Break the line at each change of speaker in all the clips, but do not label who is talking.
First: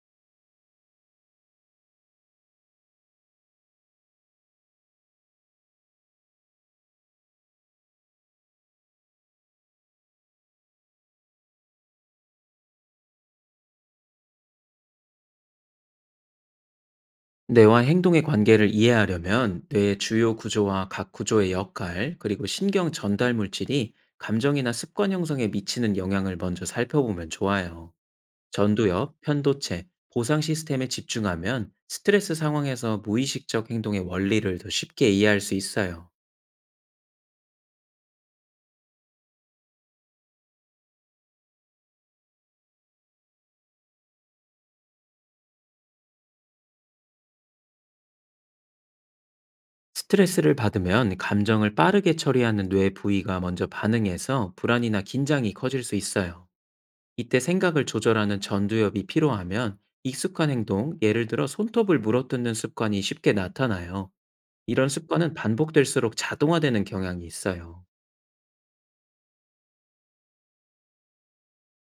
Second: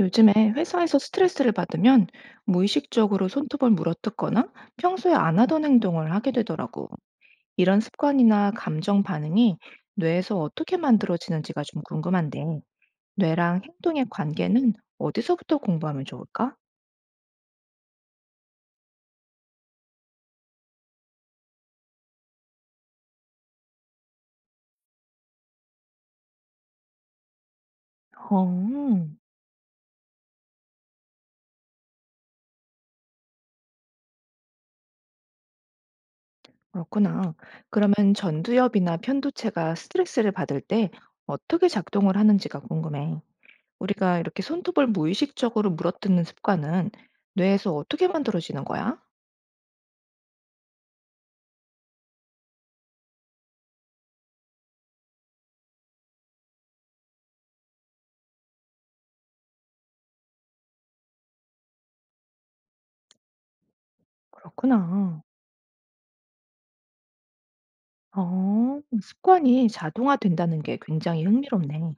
요즘에 회사에서 스트레스를 받으면 무의식적으로 손톱을 물어뜯거나 평소에 안 하던 행동을 하게 되더라고. 이런 습관이나 감정 반응이 뇌에서 어떻게 만들어지는지가 좀 궁금한데, 뇌랑 행동의 관계는 어디서부터 공부하면 좋을까?
뇌와 행동의 관계를 이해하려면 뇌의 주요 구조와 각 구조의 역할, 그리고 신경 전달 물질이 감정이나 습관 형성에 미치는 영향을 먼저 살펴보면 좋아요.
어, 음,
전두엽, 편도체, 보상 시스템에 집중하면 스트레스 상황에서 무의식적 행동의 원리를 더 쉽게 이해할 수 있어요.
그렇구나. 그러면 전두엽이나 편두체가 스트레스를 받을 때 어떻게 작동을 하는지가 궁금해. 우리가 이렇게 손톱을 무의식적으로 물어뜯는 습관은 뇌에서 어떻게 만들어지는 거야?
스트레스를 받으면 감정을 빠르게 처리하는 뇌 부위가 먼저 반응해서 불안이나 긴장이 커질 수 있어요. 이때 생각을 조절하는 전두엽이 필요하면 익숙한 행동, 예를 들어 손톱을 물어뜯는 습관이 쉽게 나타나요. 이런
그렇구나.
습관은 반복될수록 자동화되는 경향이 있어요.
습관이 자동화된다는 게 굉장히 흥미롭네.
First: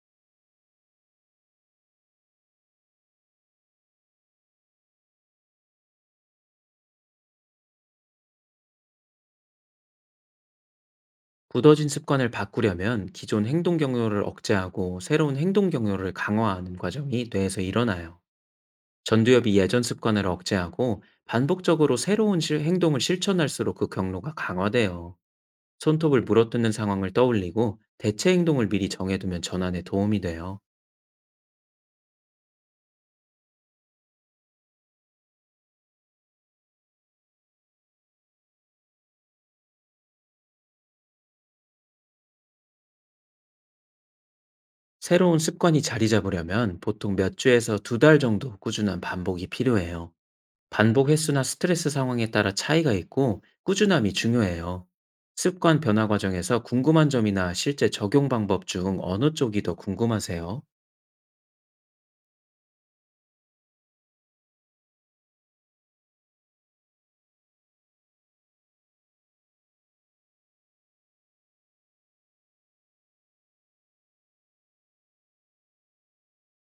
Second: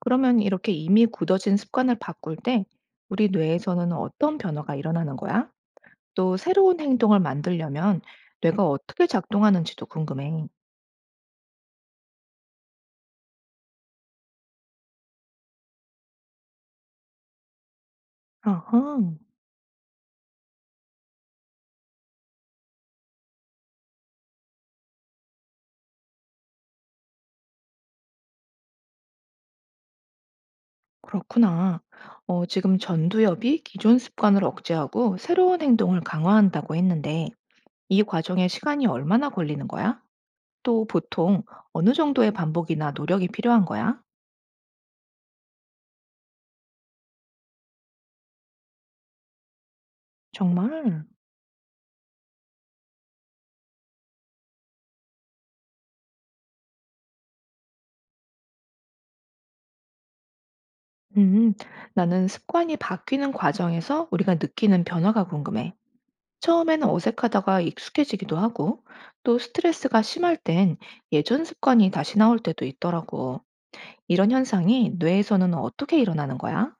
그러면 이렇게 이미 굳어진 습관을 바꿀 때 우리 뇌에서는 어떤 변화가 일어나는 거야? 또 새로운 행동을 만들려면 뇌가 어떻게 작동하는지도 궁금해.
굳어진 습관을 바꾸려면 기존 행동 경로를 억제하고 새로운 행동 경로를 강화하는 과정이 뇌에서 일어나요.
아하,
전두엽이 예전 습관을 억제하고 반복적으로 새로운 행동을 실천할수록 그 경로가 강화돼요. 손톱을 물어뜯는 상황을 떠올리고 대체 행동을 미리 정해두면 전환에 도움이 돼요.
그렇구나. 지금 전두엽이 기존 습관을 억제하고 새로운 행동을 강화한다고 했는데 이 과정에 시간이 얼마나 걸리는 거야? 또 보통 어느 정도의 반복이나 노력이 필요한 거야?
새로운 습관이 자리 잡으려면 보통 몇 주에서 2달 정도 꾸준한 반복이 필요해요.
정말?
반복 횟수나 스트레스 상황에 따라 차이가 있고 꾸준함이 중요해요. 습관 변화 과정에서 궁금한 점이나 실제 적용 방법 중 어느 쪽이 더 궁금하세요?
음, 나는 습관이 바뀌는 과정에서 우리가 느끼는 변화가 궁금해. 처음에는 어색하다가 익숙해지기도 하고, 또 스트레스가 심할 땐 예전 습관이 다시 나올 때도 있더라고. 이런 현상이 뇌에서는 어떻게 일어나는 거야?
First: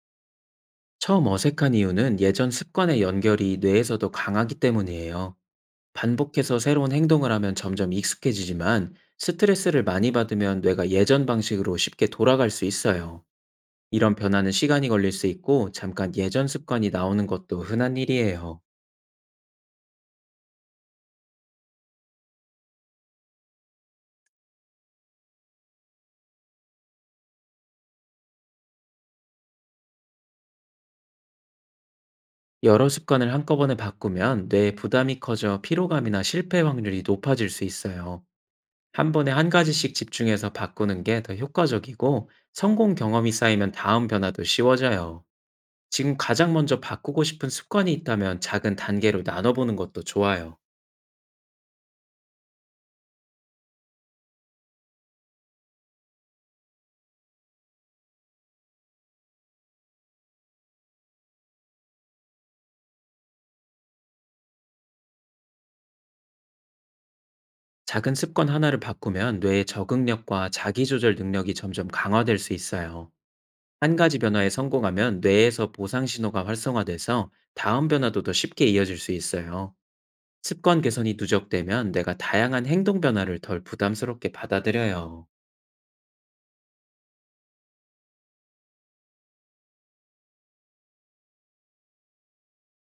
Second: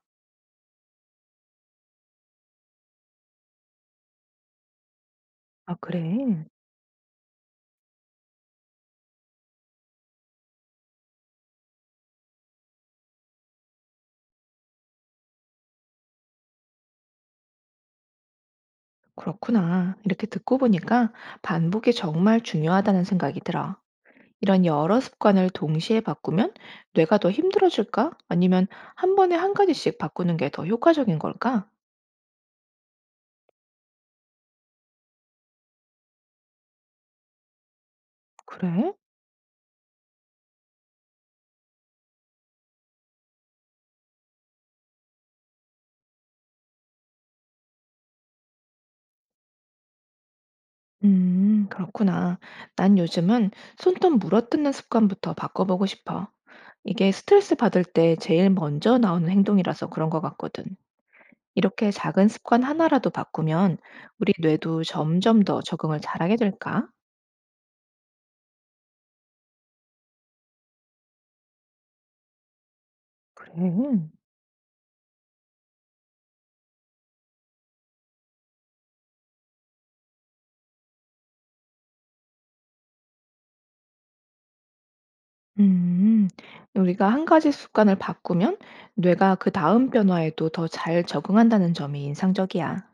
처음 어색한 이유는 예전 습관의 연결이 뇌에서도 강하기 때문이에요.
아, 그래.
반복해서 새로운 행동을 하면 점점 익숙해지지만, 스트레스를 많이 받으면 뇌가 예전 방식으로 쉽게 돌아갈 수 있어요. 이런 변화는 시간이 걸릴 수 있고, 잠깐 예전 습관이 나오는 것도 흔한 일이에요.
그렇구나. 이렇게 듣고 보니까 반복이 정말 중요하다는 생각이 들어. 이런 여러 습관을 동시에 바꾸면 뇌가 더 힘들어질까? 아니면 한 번에 한 가지씩 바꾸는 게 더 효과적인 걸까?
여러 습관을 한꺼번에 바꾸면 뇌에 부담이 커져 피로감이나 실패 확률이 높아질 수 있어요.
그래?
한 번에 한 가지씩 집중해서 바꾸는 게 더 효과적이고, 성공 경험이 쌓이면 다음 변화도 쉬워져요. 지금 가장 먼저 바꾸고 싶은 습관이 있다면 작은 단계로 나눠보는 것도 좋아요.
그렇구나. 난 요즘은 손톱 물어뜯는 습관부터 바꿔보고 싶어. 이게 스트레스 받을 때 제일 먼저 나오는 행동이라서 그런 것 같거든. 이렇게 작은 습관 하나라도 바꾸면 우리 뇌도 점점 더 적응을 잘하게 될까?
작은 습관 하나를 바꾸면 뇌의 적응력과 자기조절 능력이 점점 강화될 수 있어요.
그래.
한 가지 변화에 성공하면 뇌에서 보상 신호가 활성화돼서 다음 변화도 더 쉽게 이어질 수 있어요. 습관 개선이 누적되면 내가 다양한 행동 변화를 덜 부담스럽게 받아들여요.
음. 우리가 한 가지 습관을 바꾸면 뇌가 그다음 변화에도 더 잘 적응한다는 점이 인상적이야.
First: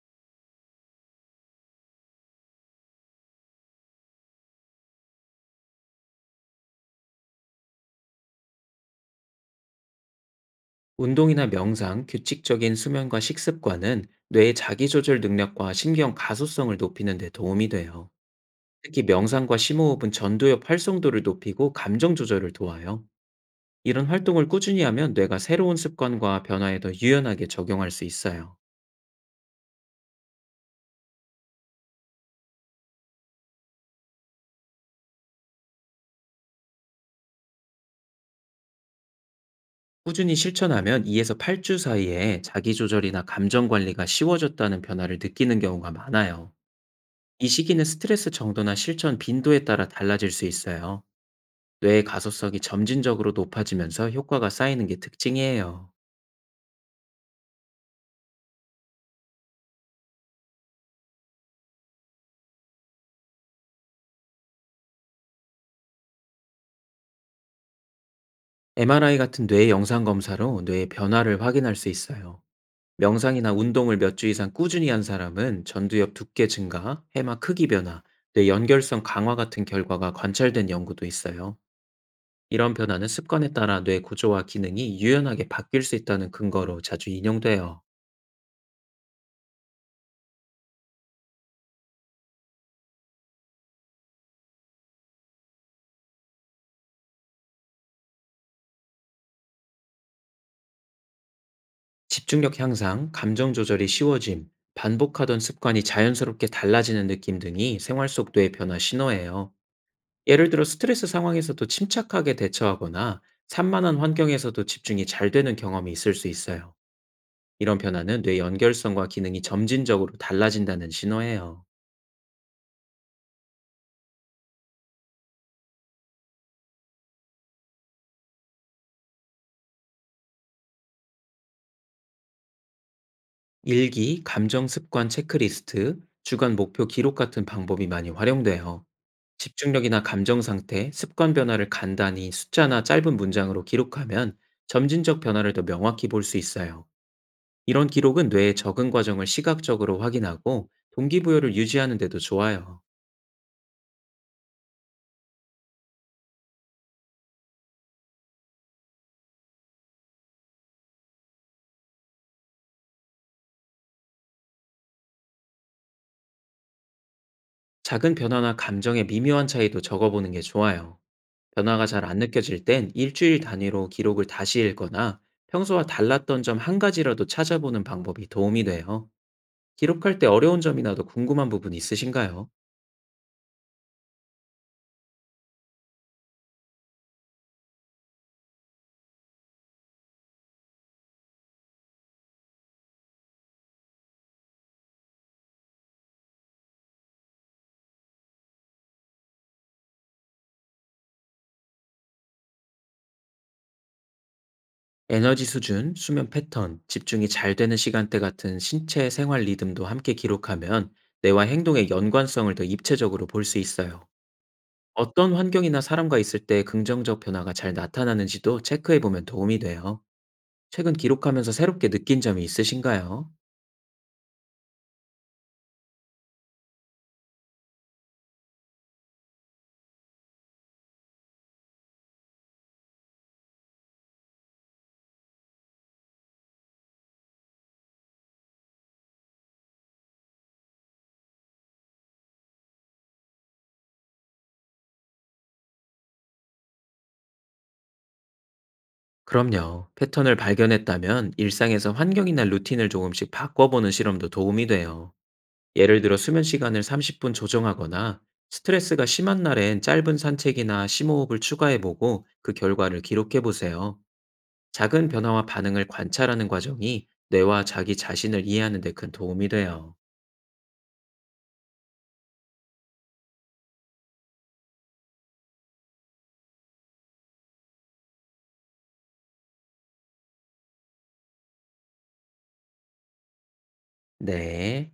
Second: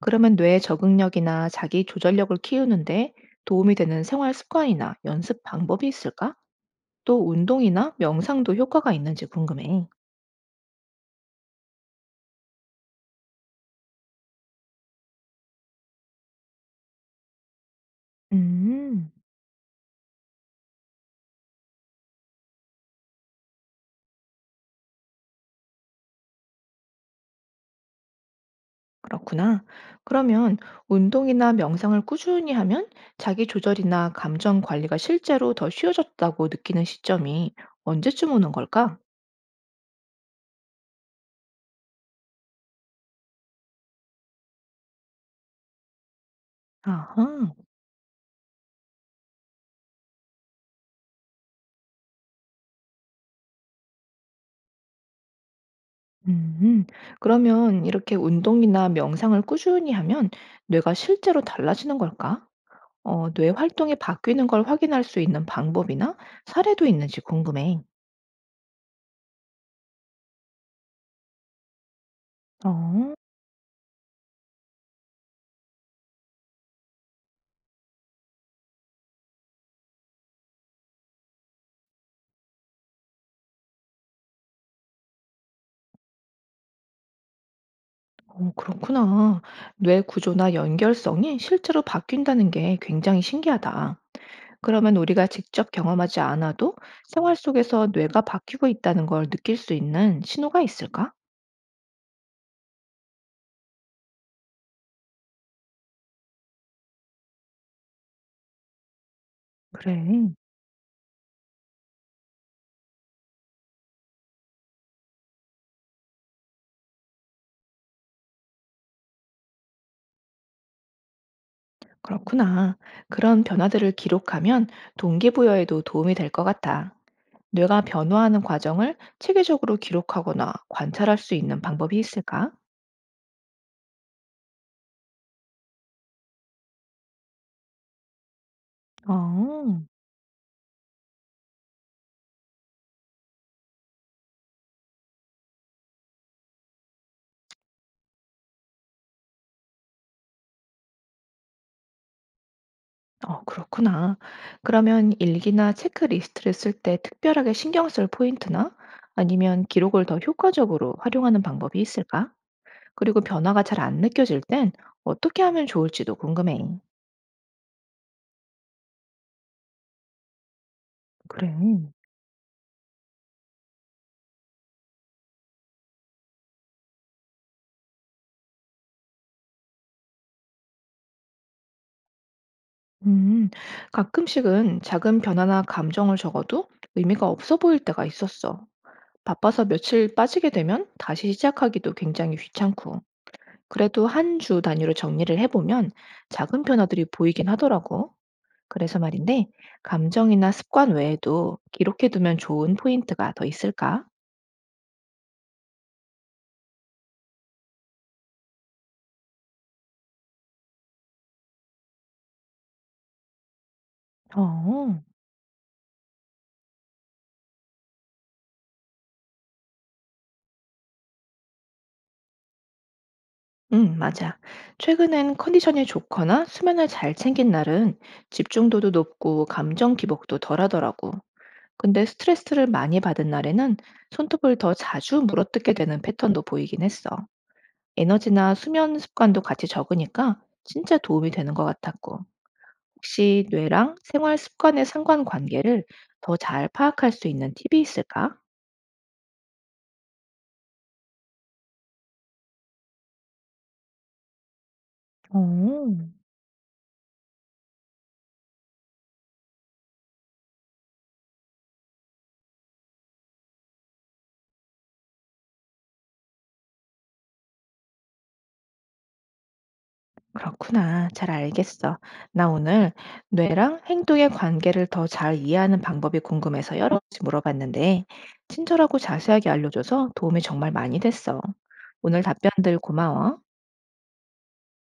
그러면 뇌의 적응력이나 자기 조절력을 키우는데 도움이 되는 생활 습관이나 연습 방법이 있을까? 또 운동이나 명상도 효과가 있는지 궁금해.
운동이나 명상, 규칙적인 수면과 식습관은 뇌의 자기조절 능력과 신경 가소성을 높이는 데 도움이 돼요. 특히
음.
명상과 심호흡은 전두엽 활성도를 높이고 감정 조절을 도와요. 이런 활동을 꾸준히 하면 뇌가 새로운 습관과 변화에 더 유연하게 적용할 수 있어요.
그렇구나. 그러면 운동이나 명상을 꾸준히 하면 자기 조절이나 감정 관리가 실제로 더 쉬워졌다고 느끼는 시점이 언제쯤 오는 걸까?
꾸준히 실천하면 2에서 8주 사이에 자기조절이나 감정 관리가 쉬워졌다는 변화를 느끼는 경우가 많아요.
아하.
이 시기는 스트레스 정도나 실천 빈도에 따라 달라질 수 있어요. 뇌의 가소성이 점진적으로 높아지면서 효과가 쌓이는 게 특징이에요.
음, 그러면 이렇게 운동이나 명상을 꾸준히 하면 뇌가 실제로 달라지는 걸까? 뇌 활동이 바뀌는 걸 확인할 수 있는 방법이나 사례도 있는지 궁금해.
MRI 같은 뇌 영상 검사로 뇌의 변화를 확인할 수 있어요.
어,
명상이나 운동을 몇 주 이상 꾸준히 한 사람은 전두엽 두께 증가, 해마 크기 변화, 뇌 연결성 강화 같은 결과가 관찰된 연구도 있어요. 이런 변화는 습관에 따라 뇌 구조와 기능이 유연하게 바뀔 수 있다는 근거로 자주 인용돼요.
그렇구나. 뇌 구조나 연결성이 실제로 바뀐다는 게 굉장히 신기하다. 그러면 우리가 직접 경험하지 않아도 생활 속에서 뇌가 바뀌고 있다는 걸 느낄 수 있는 신호가 있을까?
집중력 향상, 감정 조절이 쉬워짐, 반복하던 습관이 자연스럽게 달라지는 느낌 등이 생활 속 뇌 변화 신호예요.
그래.
예를 들어 스트레스 상황에서도 침착하게 대처하거나 산만한 환경에서도 집중이 잘 되는 경험이 있을 수 있어요. 이런 변화는 뇌 연결성과 기능이 점진적으로 달라진다는 신호예요.
그렇구나. 그런 변화들을 기록하면 동기부여에도 도움이 될 것 같아. 뇌가 변화하는 과정을 체계적으로 기록하거나 관찰할 수 있는 방법이 있을까?
일기, 감정 습관 체크리스트, 주간 목표 기록 같은 방법이 많이 활용돼요.
어,
집중력이나 감정 상태, 습관 변화를 간단히 숫자나 짧은 문장으로 기록하면 점진적 변화를 더 명확히 볼 수 있어요. 이런 기록은 뇌의 적응 과정을 시각적으로 확인하고 동기부여를 유지하는 데도 좋아요.
그렇구나. 그러면 일기나 체크리스트를 쓸 때 특별하게 신경 쓸 포인트나 아니면 기록을 더 효과적으로 활용하는 방법이 있을까? 그리고 변화가 잘 안 느껴질 땐 어떻게 하면 좋을지도 궁금해.
작은 변화나 감정의 미묘한 차이도 적어보는 게 좋아요.
그래.
변화가 잘 안 느껴질 땐 일주일 단위로 기록을 다시 읽거나 평소와 달랐던 점 한 가지라도 찾아보는 방법이 도움이 돼요. 기록할 때 어려운 점이나 더 궁금한 부분 있으신가요?
음, 가끔씩은 작은 변화나 감정을 적어도 의미가 없어 보일 때가 있었어. 바빠서 며칠 빠지게 되면 다시 시작하기도 굉장히 귀찮고. 그래도 한 주 단위로 정리를 해보면 작은 변화들이 보이긴 하더라고. 그래서 말인데, 감정이나 습관 외에도 기록해두면 좋은 포인트가 더 있을까?
에너지 수준, 수면 패턴, 집중이 잘 되는 시간대 같은 신체 생활 리듬도 함께 기록하면 뇌와 행동의 연관성을 더 입체적으로 볼 수 있어요.
어,
어떤 환경이나 사람과 있을 때 긍정적 변화가 잘 나타나는지도 체크해 보면 도움이 돼요. 최근 기록하면서 새롭게 느낀 점이 있으신가요?
응, 맞아. 최근엔 컨디션이 좋거나 수면을 잘 챙긴 날은 집중도도 높고 감정 기복도 덜하더라고. 근데 스트레스를 많이 받은 날에는 손톱을 더 자주 물어뜯게 되는 패턴도 보이긴 했어. 에너지나 수면 습관도 같이 적으니까 진짜 도움이 되는 것 같았고. 혹시 뇌랑 생활 습관의 상관관계를 더 잘 파악할 수 있는 팁이 있을까?
그럼요. 패턴을 발견했다면 일상에서 환경이나 루틴을 조금씩 바꿔보는 실험도 도움이 돼요.
어.
예를 들어 수면 시간을 30분 조정하거나 스트레스가 심한 날엔 짧은 산책이나 심호흡을 추가해 보고 그 결과를 기록해 보세요. 작은 변화와 반응을 관찰하는 과정이 뇌와 자기 자신을 이해하는 데 큰 도움이 돼요.
그렇구나. 잘 알겠어. 나 오늘 뇌랑 행동의 관계를 더 잘 이해하는 방법이 궁금해서 여러 가지 물어봤는데, 친절하고 자세하게 알려줘서 도움이 정말 많이 됐어. 오늘 답변들 고마워.
네.